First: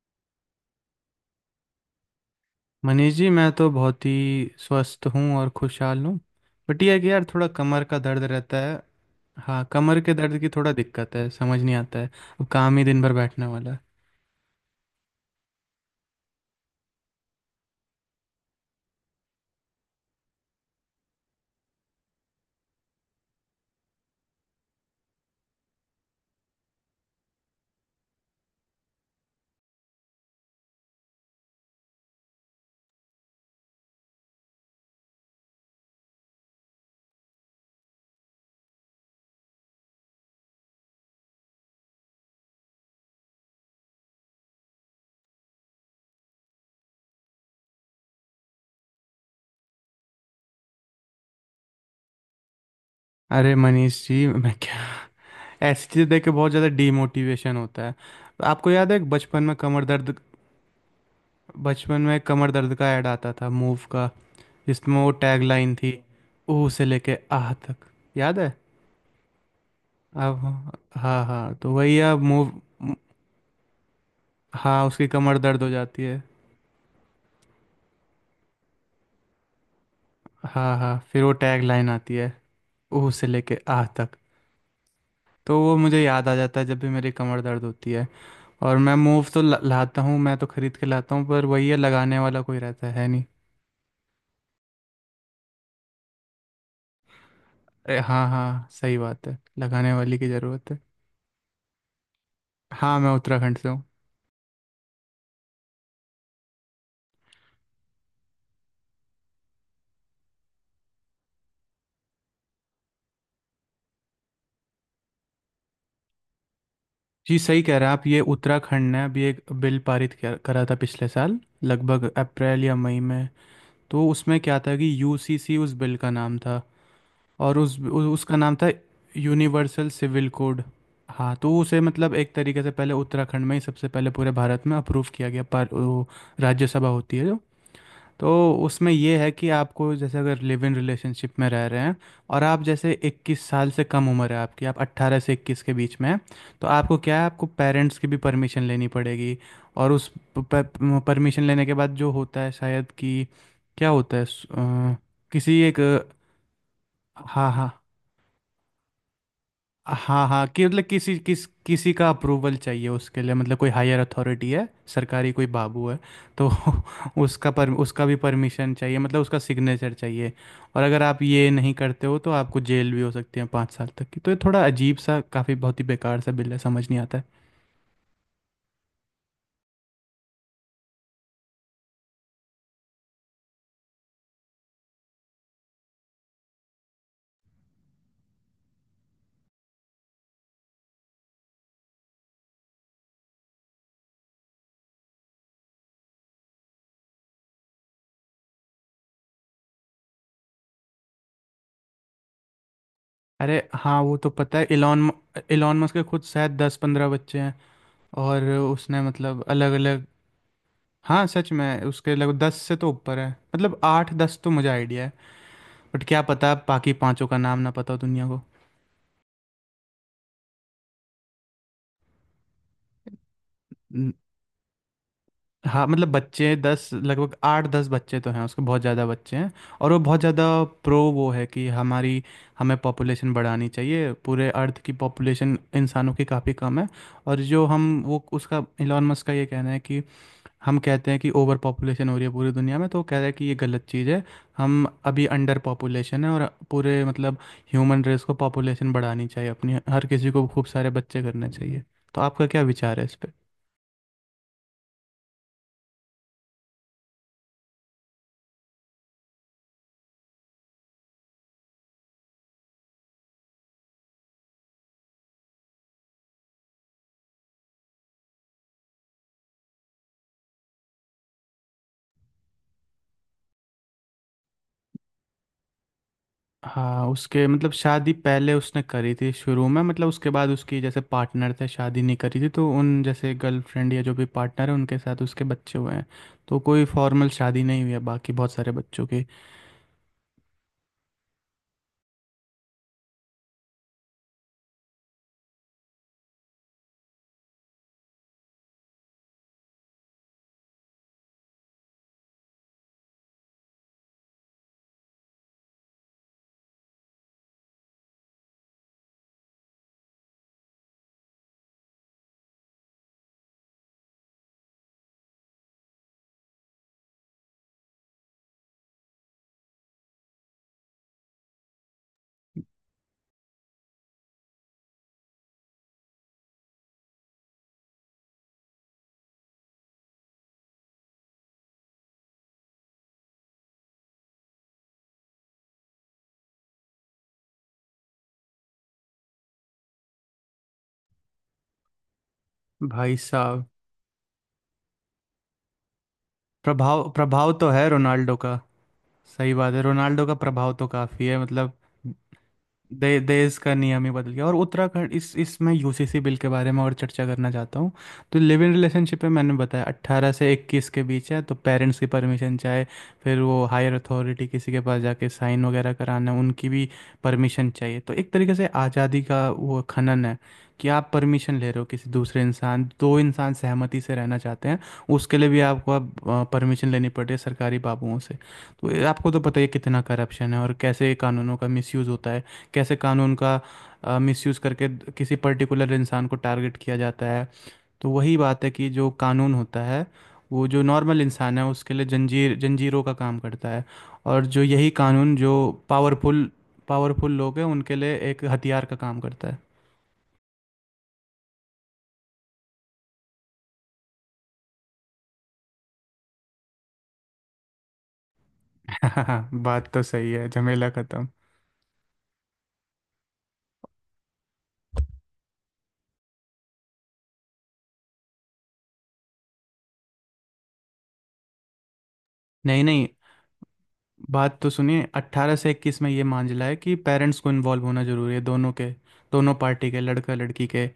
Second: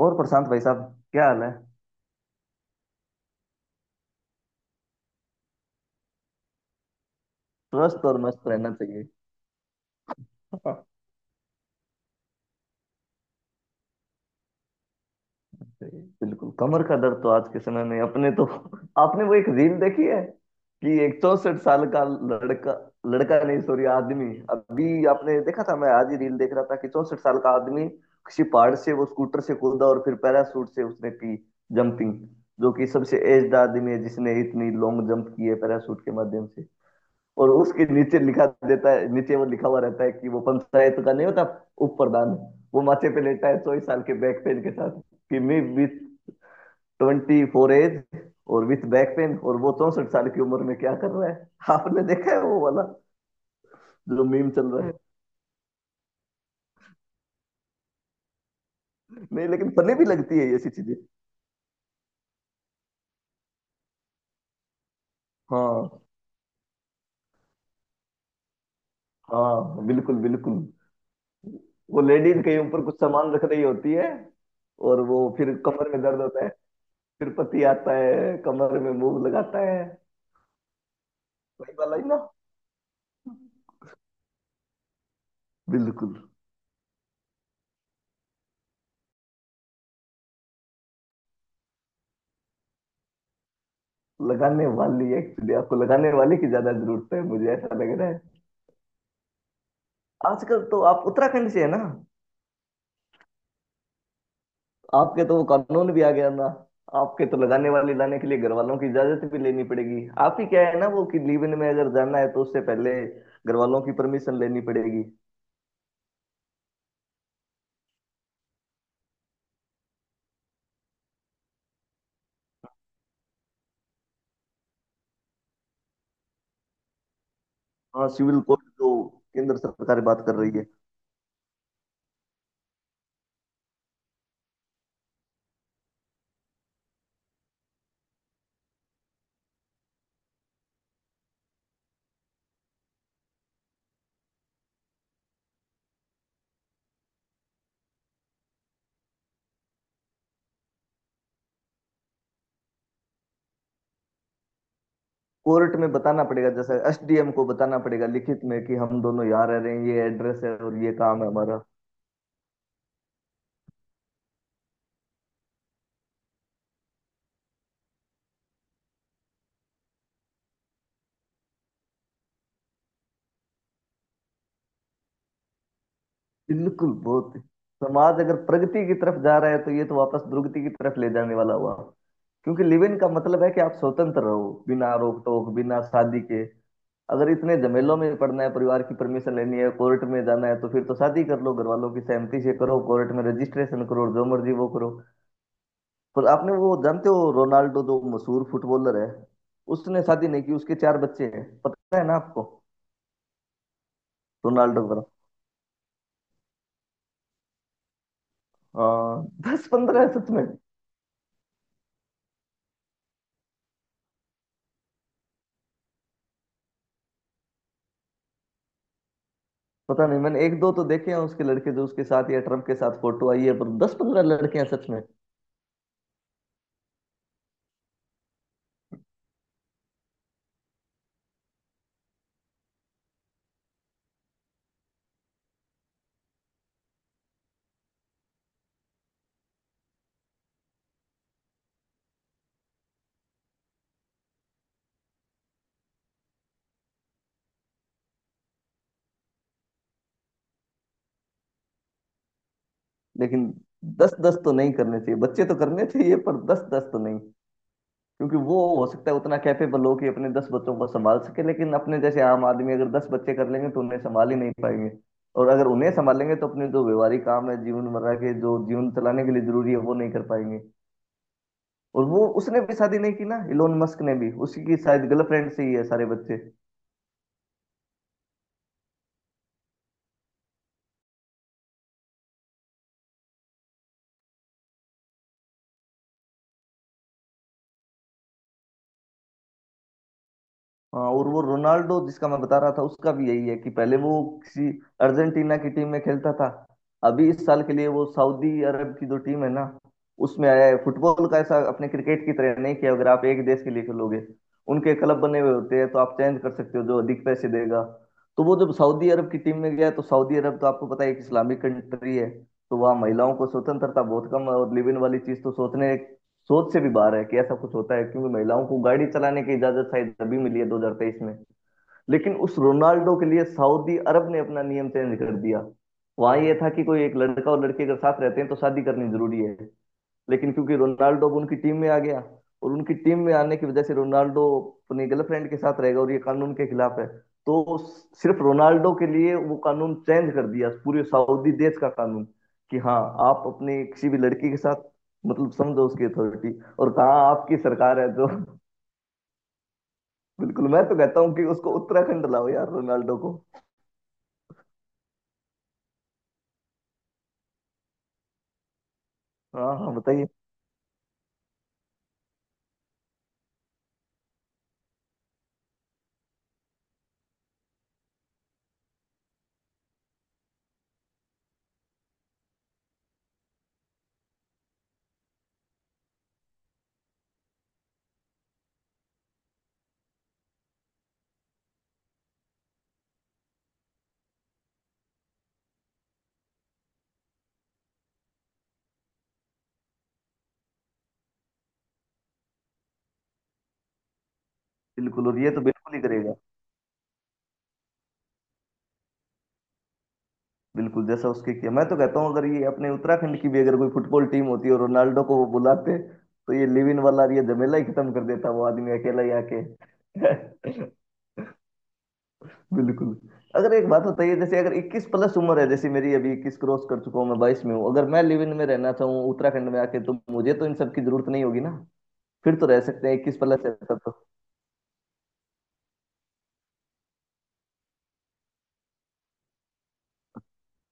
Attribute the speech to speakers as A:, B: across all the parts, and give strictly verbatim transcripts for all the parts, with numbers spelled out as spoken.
A: और प्रशांत भाई साहब, क्या हाल है?
B: मनीष जी मैं तो बहुत ही स्वस्थ हूँ और खुशहाल हूँ। बट ये है कि यार थोड़ा कमर का
A: स्वस्थ और
B: दर्द
A: मस्त
B: रहता
A: रहना
B: है।
A: चाहिए।
B: हाँ, कमर के दर्द की थोड़ा
A: हाँ,
B: दिक्कत है, समझ नहीं आता है। अब काम ही दिन भर बैठने वाला है।
A: सही है। बिल्कुल, कमर का दर्द तो आज के समय में अपने तो आपने वो एक रील देखी है कि एक चौसठ साल का लड़का लड़का नहीं सॉरी आदमी, अभी आपने देखा था? मैं आज ही रील देख रहा था कि चौसठ साल का आदमी किसी पहाड़ से वो स्कूटर से कूदा और फिर पैराशूट से उसने की जंपिंग, जो कि सबसे एज्ड आदमी है जिसने इतनी लॉन्ग जंप की है पैराशूट के माध्यम से। और उसके नीचे लिखा देता है, नीचे वो लिखा हुआ रहता है कि वो पंचायत का नहीं होता उप प्रधान, वो माथे पे लेटा है चौबीस साल के बैक पेन के साथ कि मैं विथ ट्वेंटी फोर एज और विथ बैक पेन। और वो चौसठ साल की उम्र में क्या कर रहा है आपने देखा है, वो वाला
B: अरे मनीष
A: जो
B: जी,
A: मीम
B: मैं
A: चल
B: क्या,
A: रहा है?
B: ऐसी चीज़ देख के बहुत ज़्यादा डीमोटिवेशन होता है। आपको याद है बचपन
A: नहीं,
B: में
A: लेकिन
B: कमर
A: फनी भी
B: दर्द?
A: लगती है ये ऐसी चीजें।
B: बचपन में कमर दर्द का ऐड आता था मूव का, जिसमें वो टैग लाइन
A: हाँ,
B: थी, ऊ से लेके आह तक। याद है?
A: हाँ बिल्कुल
B: अब
A: बिल्कुल।
B: हाँ हाँ, तो वही,
A: वो
B: अब
A: लेडीज
B: मूव।
A: कहीं ऊपर कुछ सामान रख रही होती है
B: हाँ,
A: और
B: उसकी
A: वो
B: कमर
A: फिर
B: दर्द हो
A: कमर में
B: जाती
A: दर्द
B: है।
A: होता है, फिर पति आता है कमर में मूव लगाता है।
B: हाँ हाँ, फिर वो टैग
A: वही
B: लाइन
A: वाला ही ना।
B: आती है, ऊ से लेके आह तक। तो वो मुझे
A: बिल्कुल।
B: याद आ जाता है जब भी मेरी कमर दर्द होती है। और मैं मूव तो ला- लाता हूँ, मैं तो खरीद के लाता हूँ, पर वही है, लगाने वाला कोई रहता है नहीं।
A: लगाने वाली, एक्चुअली आपको लगाने वाले की ज्यादा जरूरत है, मुझे ऐसा लग
B: अरे
A: रहा है।
B: हाँ हाँ, सही बात है, लगाने वाली की
A: आजकल
B: ज़रूरत है।
A: तो आप उत्तराखंड से है ना,
B: हाँ, मैं उत्तराखंड से हूँ।
A: आपके तो वो कानून भी आ गया ना, आपके तो लगाने वाले लाने के लिए घर वालों की इजाजत भी लेनी पड़ेगी। आप ही क्या है ना वो कि लीव इन में अगर जाना है तो उससे पहले घर वालों की परमिशन लेनी पड़ेगी।
B: जी सही कह रहे हैं आप, ये उत्तराखंड ने अभी एक बिल पारित किया- करा था पिछले साल, लगभग अप्रैल या मई में। तो उसमें क्या था कि यूसीसी उस बिल का नाम था। और उस उ,
A: हाँ,
B: उसका
A: सिविल
B: नाम
A: कोर्ट
B: था
A: जो केंद्र
B: यूनिवर्सल
A: सरकार बात
B: सिविल
A: कर रही
B: कोड।
A: है।
B: हाँ तो उसे मतलब एक तरीके से पहले उत्तराखंड में ही सबसे पहले पूरे भारत में अप्रूव किया गया, पर वो राज्यसभा होती है जो। तो उसमें ये है कि आपको, जैसे अगर लिव इन रिलेशनशिप में रह रहे हैं और आप जैसे इक्कीस साल से कम उम्र है आपकी, आप अट्ठारह से इक्कीस के बीच में हैं, तो आपको क्या है, आपको पेरेंट्स की भी परमिशन लेनी पड़ेगी। और उस परमिशन लेने के बाद जो होता है, शायद कि क्या होता है, स- अ, किसी
A: कोर्ट
B: एक,
A: में बताना पड़ेगा, जैसे एसडीएम को
B: हाँ हाँ
A: बताना पड़ेगा लिखित में कि हम दोनों यहाँ रह रहे हैं, ये
B: हाँ
A: एड्रेस
B: हाँ,
A: है
B: कि
A: और
B: मतलब
A: ये
B: किसी
A: काम है
B: किस
A: हमारा।
B: किसी का अप्रूवल चाहिए उसके लिए, मतलब कोई हायर अथॉरिटी है, सरकारी कोई बाबू है। तो उसका पर उसका भी परमिशन चाहिए, मतलब उसका सिग्नेचर चाहिए। और अगर आप ये नहीं करते हो तो आपको जेल भी हो सकती है पाँच साल तक की। तो ये थोड़ा अजीब सा, काफ़ी बहुत ही बेकार सा बिल है, समझ
A: बिल्कुल,
B: नहीं आता है।
A: बहुत। समाज अगर प्रगति की तरफ जा रहा है तो ये तो वापस दुर्गति की तरफ ले जाने वाला हुआ, क्योंकि लिव इन का मतलब है कि आप स्वतंत्र रहो बिना रोक टोक बिना शादी के। अगर इतने झमेलों में पड़ना है, परिवार की परमिशन लेनी है, कोर्ट में जाना है, तो फिर तो शादी कर लो घर वालों की सहमति से, करो कोर्ट में रजिस्ट्रेशन, करो जो मर्जी वो करो। पर आपने वो जानते हो रोनाल्डो जो मशहूर फुटबॉलर है, उसने शादी नहीं की, उसके चार बच्चे हैं, पता है ना आपको?
B: अरे हाँ, वो तो पता है।
A: रोनाल्डो का।
B: इलॉन इलॉन मस्क के खुद शायद दस पंद्रह बच्चे हैं, और उसने
A: हाँ,
B: मतलब
A: दस
B: अलग
A: पंद्रह
B: अलग।
A: है सच में।
B: हाँ सच में, उसके लगभग दस से तो ऊपर है, मतलब आठ दस तो मुझे आइडिया है, बट क्या पता बाकी पांचों का नाम ना पता हो दुनिया को।
A: पता नहीं, मैंने एक दो तो देखे हैं उसके लड़के जो उसके साथ या ट्रम्प के साथ फोटो आई है, पर दस
B: न-
A: पंद्रह लड़के हैं सच में।
B: हाँ, मतलब बच्चे दस, लगभग आठ दस बच्चे तो हैं उसके, बहुत ज़्यादा बच्चे हैं। और वो बहुत ज़्यादा प्रो वो है कि हमारी, हमें पॉपुलेशन बढ़ानी चाहिए, पूरे अर्थ की पॉपुलेशन इंसानों की काफ़ी कम है। और जो हम वो उसका इलॉन मस्क का ये कहना है कि, हम कहते हैं कि ओवर पॉपुलेशन हो रही है पूरी दुनिया में, तो वो कह रहे हैं कि ये गलत चीज़ है, हम अभी अंडर पॉपुलेशन है। और पूरे मतलब ह्यूमन रेस को पॉपुलेशन बढ़ानी चाहिए अपनी, हर किसी को खूब सारे बच्चे करने चाहिए। तो आपका क्या विचार है इस पे?
A: लेकिन दस दस तो नहीं करने चाहिए, बच्चे तो करने चाहिए पर दस दस तो नहीं, क्योंकि वो हो सकता है उतना कैपेबल हो कि अपने दस बच्चों को संभाल सके, लेकिन अपने जैसे आम आदमी अगर दस बच्चे कर लेंगे तो उन्हें संभाल ही नहीं पाएंगे। और अगर उन्हें संभालेंगे तो अपने जो व्यवहारिक काम है, जीवन मर्रा के जो जीवन चलाने के लिए जरूरी है, वो नहीं कर पाएंगे। और वो उसने भी शादी नहीं की ना, इलोन मस्क ने भी उसी की शायद गर्लफ्रेंड से ही है सारे बच्चे।
B: हाँ, उसके मतलब शादी पहले उसने करी थी शुरू में, मतलब उसके बाद उसकी जैसे पार्टनर थे, शादी नहीं करी थी, तो उन जैसे गर्लफ्रेंड या जो भी पार्टनर है उनके साथ उसके बच्चे हुए हैं। तो कोई फॉर्मल शादी नहीं हुई है बाकी बहुत सारे बच्चों की।
A: हाँ, और वो रोनाल्डो जिसका मैं बता रहा था उसका भी यही है कि पहले वो किसी अर्जेंटीना की टीम में खेलता था, अभी इस साल के लिए वो सऊदी अरब की जो टीम है ना, उसमें आया है। फुटबॉल का ऐसा, अपने क्रिकेट की तरह नहीं किया अगर आप एक देश के लिए खेलोगे। उनके क्लब बने हुए होते हैं तो आप चेंज कर सकते हो जो अधिक पैसे देगा। तो वो जब सऊदी अरब की टीम में गया, तो सऊदी अरब तो आपको पता है एक इस्लामिक कंट्री है, तो वहाँ महिलाओं को स्वतंत्रता बहुत कम है और लिव इन वाली चीज तो सोचने सोच से भी बाहर है कि ऐसा कुछ होता है, क्योंकि महिलाओं को गाड़ी चलाने की इजाजत शायद अभी मिली है दो हज़ार तेईस में। लेकिन उस रोनाल्डो के लिए सऊदी अरब ने अपना नियम चेंज कर दिया। वहां ये था कि कोई एक लड़का और लड़की अगर साथ रहते हैं तो शादी करनी जरूरी है, लेकिन क्योंकि रोनाल्डो अब उनकी टीम में आ गया, और उनकी टीम में आने की वजह से रोनाल्डो अपनी गर्लफ्रेंड के साथ रहेगा और ये कानून के खिलाफ है, तो सिर्फ रोनाल्डो के लिए वो कानून चेंज कर दिया, पूरे सऊदी देश का कानून, कि हाँ
B: भाई
A: आप
B: साहब,
A: अपनी किसी भी लड़की के साथ। मतलब समझो उसकी अथॉरिटी, और
B: प्रभाव
A: कहा
B: प्रभाव
A: आपकी
B: तो है
A: सरकार है जो।
B: रोनाल्डो का, सही बात है, रोनाल्डो का
A: बिल्कुल,
B: प्रभाव
A: मैं
B: तो
A: तो कहता
B: काफ़ी
A: हूँ
B: है
A: कि
B: मतलब।
A: उसको उत्तराखंड लाओ यार,
B: दे,
A: रोनाल्डो को।
B: देश का नियम ही बदल गया। और उत्तराखंड इस इसमें यूसीसी बिल के बारे में और चर्चा करना चाहता हूँ। तो लिव इन रिलेशनशिप में मैंने
A: हाँ
B: बताया
A: हाँ, बताइए।
B: अट्ठारह से इक्कीस के बीच है तो पेरेंट्स की परमिशन चाहे, फिर वो हायर अथॉरिटी किसी के पास जाके साइन वगैरह कराना है, उनकी भी परमिशन चाहिए। तो एक तरीके से आज़ादी का वो खनन है, कि आप परमिशन ले रहे हो, किसी दूसरे इंसान, दो इंसान सहमति से रहना चाहते हैं, उसके लिए भी आपको अब परमिशन लेनी पड़ती है सरकारी बाबुओं से। तो ये आपको तो पता ही है कितना करप्शन है और कैसे कानूनों का मिसयूज़ होता है, कैसे कानून का मिसयूज़ करके किसी पर्टिकुलर इंसान को टारगेट किया जाता है। तो वही बात है कि जो कानून होता है वो जो नॉर्मल इंसान है उसके लिए जंजीर जंजीरों का काम करता है, और जो यही
A: बिल्कुल,
B: कानून
A: और
B: जो
A: ये तो बिल्कुल ही करेगा।
B: पावरफुल पावरफुल लोग हैं उनके लिए एक हथियार का काम करता है।
A: बिल्कुल, जैसा उसके किया। मैं तो कहता हूँ अगर ये अपने उत्तराखंड की भी अगर कोई फुटबॉल टीम होती और रोनाल्डो को वो बुलाते, तो ये लिव इन वाला ये झमेला ही खत्म कर देता, वो आदमी अकेला ही आके।
B: बात तो सही है, झमेला खत्म।
A: बिल्कुल। अगर एक बात बताइए, जैसे अगर इक्कीस प्लस उम्र है, जैसे मेरी अभी, इक्कीस क्रॉस कर चुका हूँ, मैं बाईस में हूँ, अगर मैं लिव इन में रहना चाहूँ उत्तराखंड में आके, तो मुझे तो इन सब की जरूरत नहीं होगी ना? फिर तो
B: नहीं
A: रह
B: नहीं,
A: सकते हैं, इक्कीस प्लस है तब तो।
B: बात तो सुनिए, अट्ठारह से इक्कीस में ये मांझला है कि पेरेंट्स को इन्वॉल्व होना जरूरी है, दोनों के, दोनों पार्टी के, लड़का लड़की के।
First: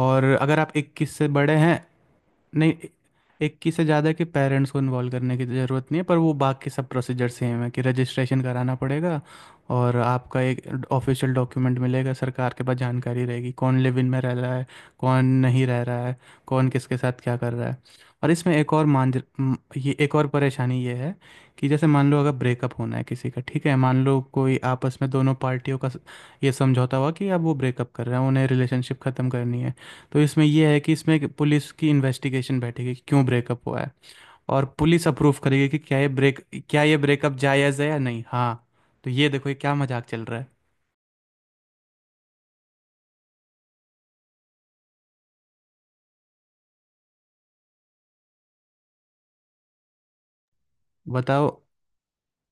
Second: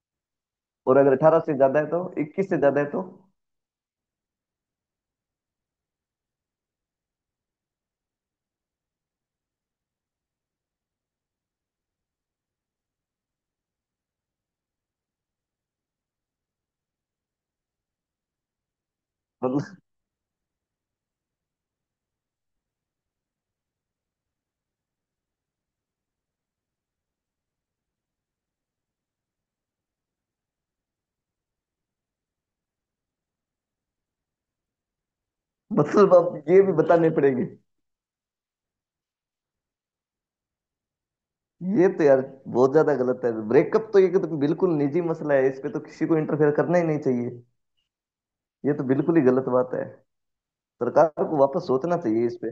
B: और अगर आप
A: और
B: इक्कीस
A: अगर
B: से
A: अठारह से
B: बड़े हैं,
A: ज्यादा है तो इक्कीस से
B: नहीं,
A: ज्यादा है तो?
B: एक की से ज़्यादा के पेरेंट्स को इन्वॉल्व करने की ज़रूरत नहीं है, पर वो बाकी सब प्रोसीजर सेम है, कि रजिस्ट्रेशन कराना पड़ेगा और आपका एक ऑफिशियल डॉक्यूमेंट मिलेगा, सरकार के पास जानकारी रहेगी कौन लिव इन में रह रहा है, कौन नहीं रह रहा है, कौन किसके साथ क्या कर रहा है। और इसमें एक और मान, म-
A: मतलब
B: ये एक और परेशानी ये है, कि जैसे मान लो अगर ब्रेकअप होना है किसी का, ठीक है, मान लो कोई आपस में दोनों पार्टियों का स- ये समझौता हुआ कि अब वो ब्रेकअप कर रहे हैं, उन्हें रिलेशनशिप ख़त्म करनी है। तो इसमें यह है कि इसमें एक पुलिस की इन्वेस्टिगेशन बैठेगी कि क्यों ब्रेकअप हुआ है, और पुलिस अप्रूव करेगी कि क्या ये
A: मतलब अब
B: ब्रेक
A: ये भी
B: क्या ये
A: बताने
B: ब्रेकअप
A: पड़ेंगे?
B: जायज़ है या नहीं। हाँ, तो ये देखो ये क्या मजाक चल रहा है।
A: ये तो यार बहुत ज्यादा गलत है। ब्रेकअप तो ये कि तो बिल्कुल निजी मसला है, इस पे तो किसी को इंटरफेयर करना ही नहीं चाहिए। ये तो बिल्कुल ही गलत बात है, सरकार को
B: बताओ,
A: वापस सोचना चाहिए इस पे।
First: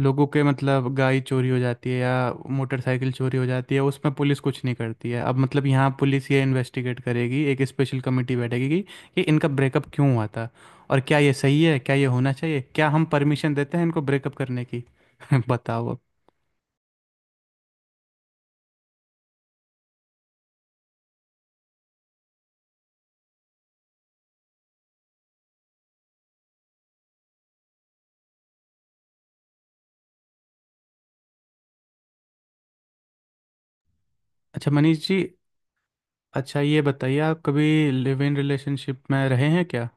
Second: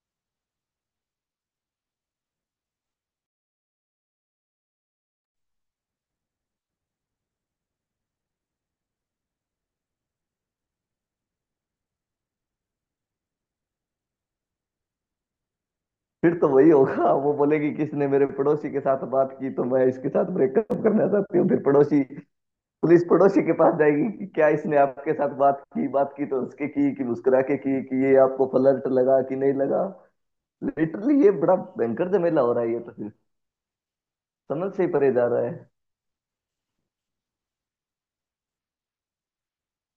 B: लोगों के, मतलब गाय चोरी हो जाती है या मोटरसाइकिल चोरी हो जाती है उसमें पुलिस कुछ नहीं करती है, अब मतलब यहाँ पुलिस ये इन्वेस्टिगेट करेगी, एक स्पेशल कमेटी बैठेगी कि कि इनका ब्रेकअप क्यों हुआ था और क्या ये सही है, क्या ये होना चाहिए, क्या हम परमिशन देते हैं इनको ब्रेकअप करने की। बताओ अब।
A: फिर तो वही होगा, वो बोलेगी किसने मेरे पड़ोसी के साथ बात की तो मैं इसके साथ ब्रेकअप करना चाहती हूँ, फिर पड़ोसी, पुलिस पड़ोसी के पास जाएगी कि क्या इसने आपके साथ बात की, बात की तो उसके की, कि मुस्कुरा के की, कि ये आपको फ्लर्ट लगा कि नहीं लगा। लिटरली ये बड़ा भयंकर झमेला हो रहा है ये तो, फिर
B: अच्छा
A: समझ से ही
B: मनीष
A: परे
B: जी,
A: जा रहा है।
B: अच्छा ये बताइए, आप कभी लिव इन रिलेशनशिप में रहे हैं क्या?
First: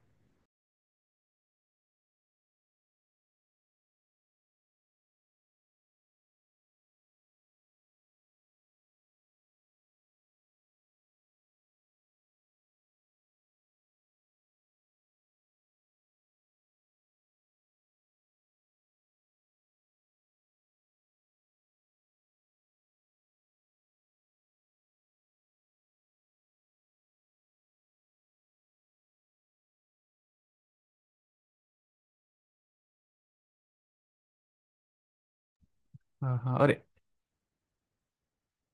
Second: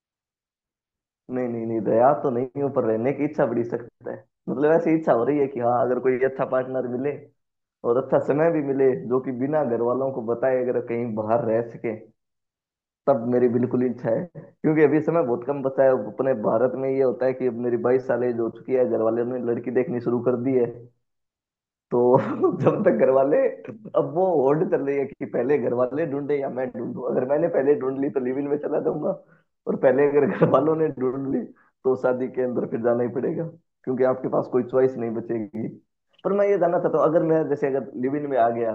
A: नहीं नहीं नहीं, दया तो नहीं हो पर रहने की इच्छा बड़ी सख्त है। मतलब ऐसी इच्छा हो रही है कि हाँ, अगर कोई अच्छा पार्टनर मिले और अच्छा समय भी मिले, जो कि बिना घर वालों को बताए अगर कहीं बाहर रह सके, तब मेरी बिल्कुल इच्छा है। क्योंकि अभी समय बहुत कम बचा है, अपने भारत में ये होता है कि अब मेरी बाईस साल एज हो चुकी है, घर वालों ने लड़की देखनी शुरू कर दी है। तो जब तक घर वाले, अब वो होड़ चल रही है कि पहले घर वाले ढूंढे या मैं ढूंढूं। अगर मैंने पहले ढूंढ ली तो लिव इन में चला जाऊंगा, और पहले अगर घर वालों ने ढूंढ ली तो शादी के अंदर फिर जाना ही पड़ेगा, क्योंकि आपके पास कोई चॉइस नहीं बचेगी। पर
B: हाँ
A: मैं
B: हाँ,
A: ये
B: और
A: जानना चाहता हूँ, अगर मैं जैसे अगर लिव इन में आ गया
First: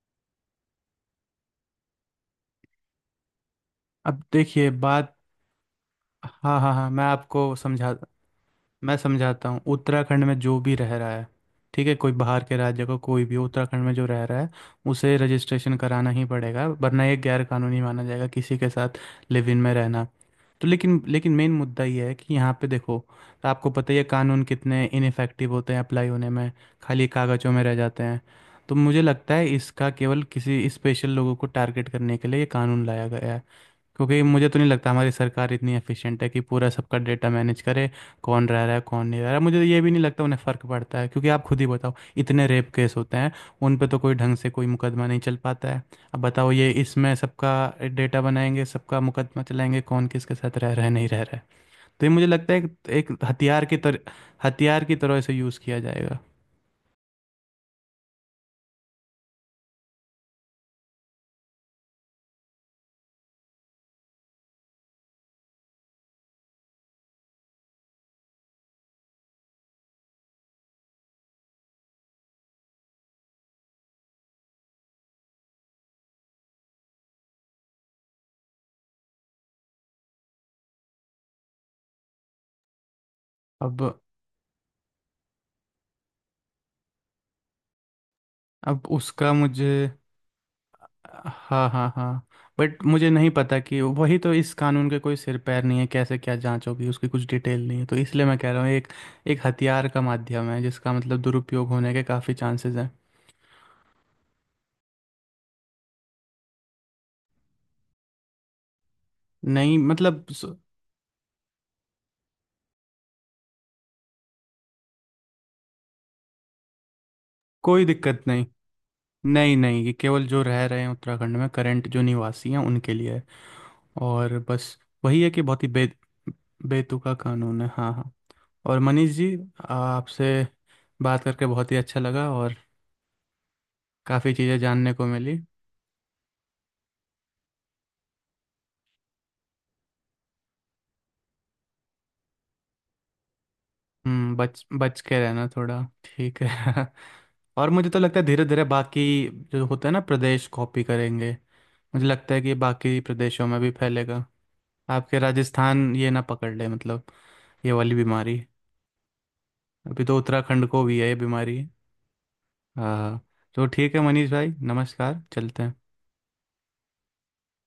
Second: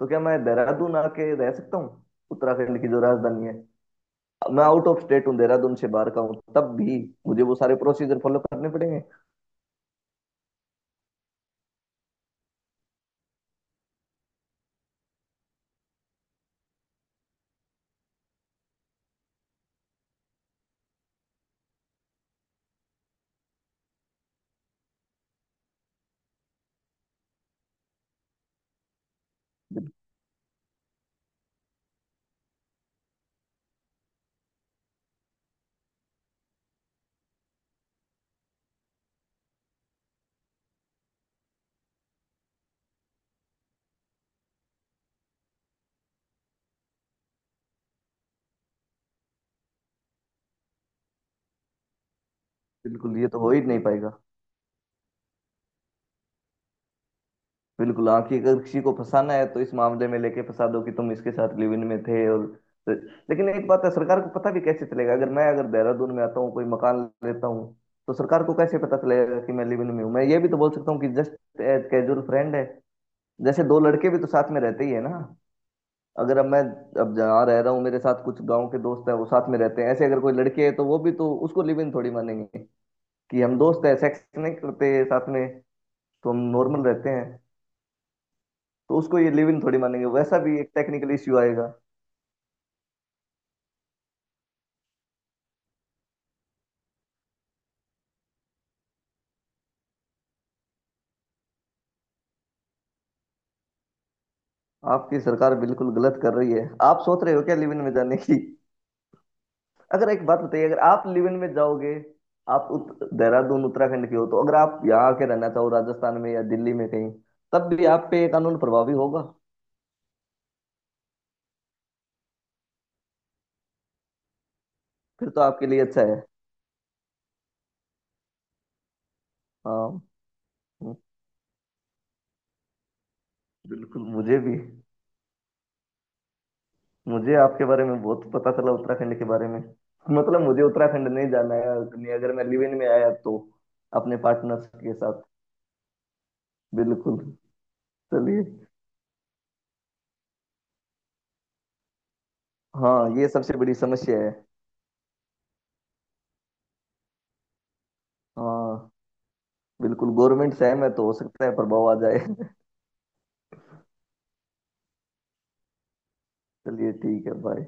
A: तो क्या मैं देहरादून आके रह सकता हूँ, उत्तराखंड की जो राजधानी है?
B: अब
A: मैं
B: देखिए
A: आउट ऑफ
B: बात,
A: स्टेट हूँ, देहरादून से बाहर का हूँ,
B: हाँ हाँ
A: तब
B: हाँ,
A: भी
B: मैं
A: मुझे वो
B: आपको
A: सारे
B: समझा
A: प्रोसीजर फॉलो करने
B: मैं
A: पड़ेंगे?
B: समझाता हूँ। उत्तराखंड में जो भी रह रहा है, ठीक है, कोई बाहर के राज्य का, कोई भी उत्तराखंड में जो रह रहा है उसे रजिस्ट्रेशन कराना ही पड़ेगा, वरना ये गैर कानूनी माना जाएगा किसी के साथ लिव इन में रहना। तो लेकिन लेकिन मेन मुद्दा ये है कि यहाँ पे देखो, तो आपको पता ही है कानून कितने इनफेक्टिव होते हैं अप्लाई होने में, खाली कागजों में रह जाते हैं। तो मुझे लगता है इसका केवल किसी स्पेशल लोगों को टारगेट करने के लिए ये कानून लाया गया है, क्योंकि मुझे तो नहीं लगता हमारी सरकार इतनी एफिशिएंट है कि पूरा सबका डेटा मैनेज करे, कौन रह रहा है कौन नहीं रह रहा है। मुझे तो ये भी नहीं लगता उन्हें फ़र्क पड़ता है, क्योंकि आप खुद ही बताओ, इतने रेप केस होते हैं उन पे तो कोई ढंग से कोई मुकदमा नहीं चल पाता है, अब बताओ ये इसमें सबका डेटा बनाएंगे, सबका मुकदमा चलाएंगे कौन किसके साथ रह रहा है नहीं रह रहा है। तो ये मुझे लगता है एक,
A: बिल्कुल,
B: एक
A: ये तो हो ही
B: हथियार की
A: नहीं
B: तरह
A: पाएगा।
B: हथियार की तरह इसे यूज़ किया जाएगा।
A: बिल्कुल, आखिर अगर किसी को फंसाना है तो इस मामले में लेके फंसा दो कि तुम इसके साथ लिव इन में थे, और तो, लेकिन एक बात है, सरकार को पता भी कैसे चलेगा? अगर मैं अगर देहरादून में आता हूँ, कोई मकान लेता हूँ, तो सरकार को कैसे पता चलेगा कि मैं लिव इन में हूँ? मैं ये भी तो बोल सकता हूँ कि जस्ट एज कैजुअल फ्रेंड है, जैसे दो लड़के भी तो साथ में रहते ही है ना। अगर अब मैं, अब जहाँ रह रहा हूँ मेरे साथ कुछ गांव के दोस्त हैं, वो साथ में रहते हैं, ऐसे अगर कोई लड़की है तो वो भी तो उसको लिव इन थोड़ी मानेंगे। कि हम
B: अब
A: दोस्त हैं, सेक्स नहीं करते साथ में, तो हम नॉर्मल रहते हैं,
B: अब
A: तो उसको ये
B: उसका
A: लिव इन
B: मुझे,
A: थोड़ी मानेंगे। वैसा भी एक टेक्निकल इश्यू
B: हाँ
A: आएगा।
B: हाँ हाँ, बट मुझे नहीं पता, कि वही तो, इस कानून के कोई सिर पैर नहीं है, कैसे क्या जांच होगी उसकी कुछ डिटेल नहीं है, तो इसलिए मैं कह रहा हूँ एक एक हथियार का माध्यम है जिसका मतलब दुरुपयोग होने के काफ़ी चांसेस हैं।
A: आपकी सरकार बिल्कुल गलत कर रही है, आप सोच रहे हो क्या लिव इन में जाने की?
B: नहीं
A: अगर एक
B: मतलब
A: बात
B: स-
A: बताइए, अगर आप लिव इन में जाओगे, आप उत, देहरादून उत्तराखंड के हो, तो अगर आप यहाँ आके रहना चाहो राजस्थान में या दिल्ली में कहीं, तब भी
B: कोई
A: आप पे
B: दिक्कत
A: ये
B: नहीं।
A: कानून प्रभावी होगा?
B: नहीं नहीं, ये केवल जो रह रहे हैं उत्तराखंड में करंट जो निवासी हैं उनके लिए है, और बस वही
A: फिर
B: है
A: तो
B: कि बहुत
A: आपके
B: ही
A: लिए
B: बे
A: अच्छा है।
B: बेतुका कानून है। हाँ हाँ। और मनीष जी
A: हाँ।
B: आपसे बात करके बहुत ही अच्छा लगा, और
A: बिल्कुल,
B: काफ़ी
A: मुझे भी।
B: चीज़ें जानने को मिली।
A: मुझे आपके बारे में बहुत पता चला, उत्तराखंड के बारे में। मतलब मुझे उत्तराखंड नहीं जाना है अगर मैं लिव इन में आया तो, अपने
B: हम्म बच
A: पार्टनर के
B: बच के
A: साथ।
B: रहना थोड़ा ठीक है।
A: बिल्कुल।
B: और मुझे तो लगता है
A: चलिए।
B: धीरे धीरे बाकी जो होता है ना प्रदेश कॉपी करेंगे, मुझे लगता है कि बाकी
A: हाँ, ये
B: प्रदेशों
A: सबसे
B: में भी
A: बड़ी समस्या
B: फैलेगा,
A: है।
B: आपके राजस्थान ये ना पकड़ ले, मतलब ये वाली बीमारी।
A: हाँ,
B: अभी
A: बिल्कुल
B: तो
A: गवर्नमेंट
B: उत्तराखंड
A: से है
B: को
A: मैं
B: भी
A: तो,
B: है
A: हो
B: ये
A: सकता है
B: बीमारी।
A: प्रभाव आ जाए।
B: हाँ, तो ठीक है मनीष भाई, नमस्कार, चलते हैं।
A: चलिए ठीक है, बाय।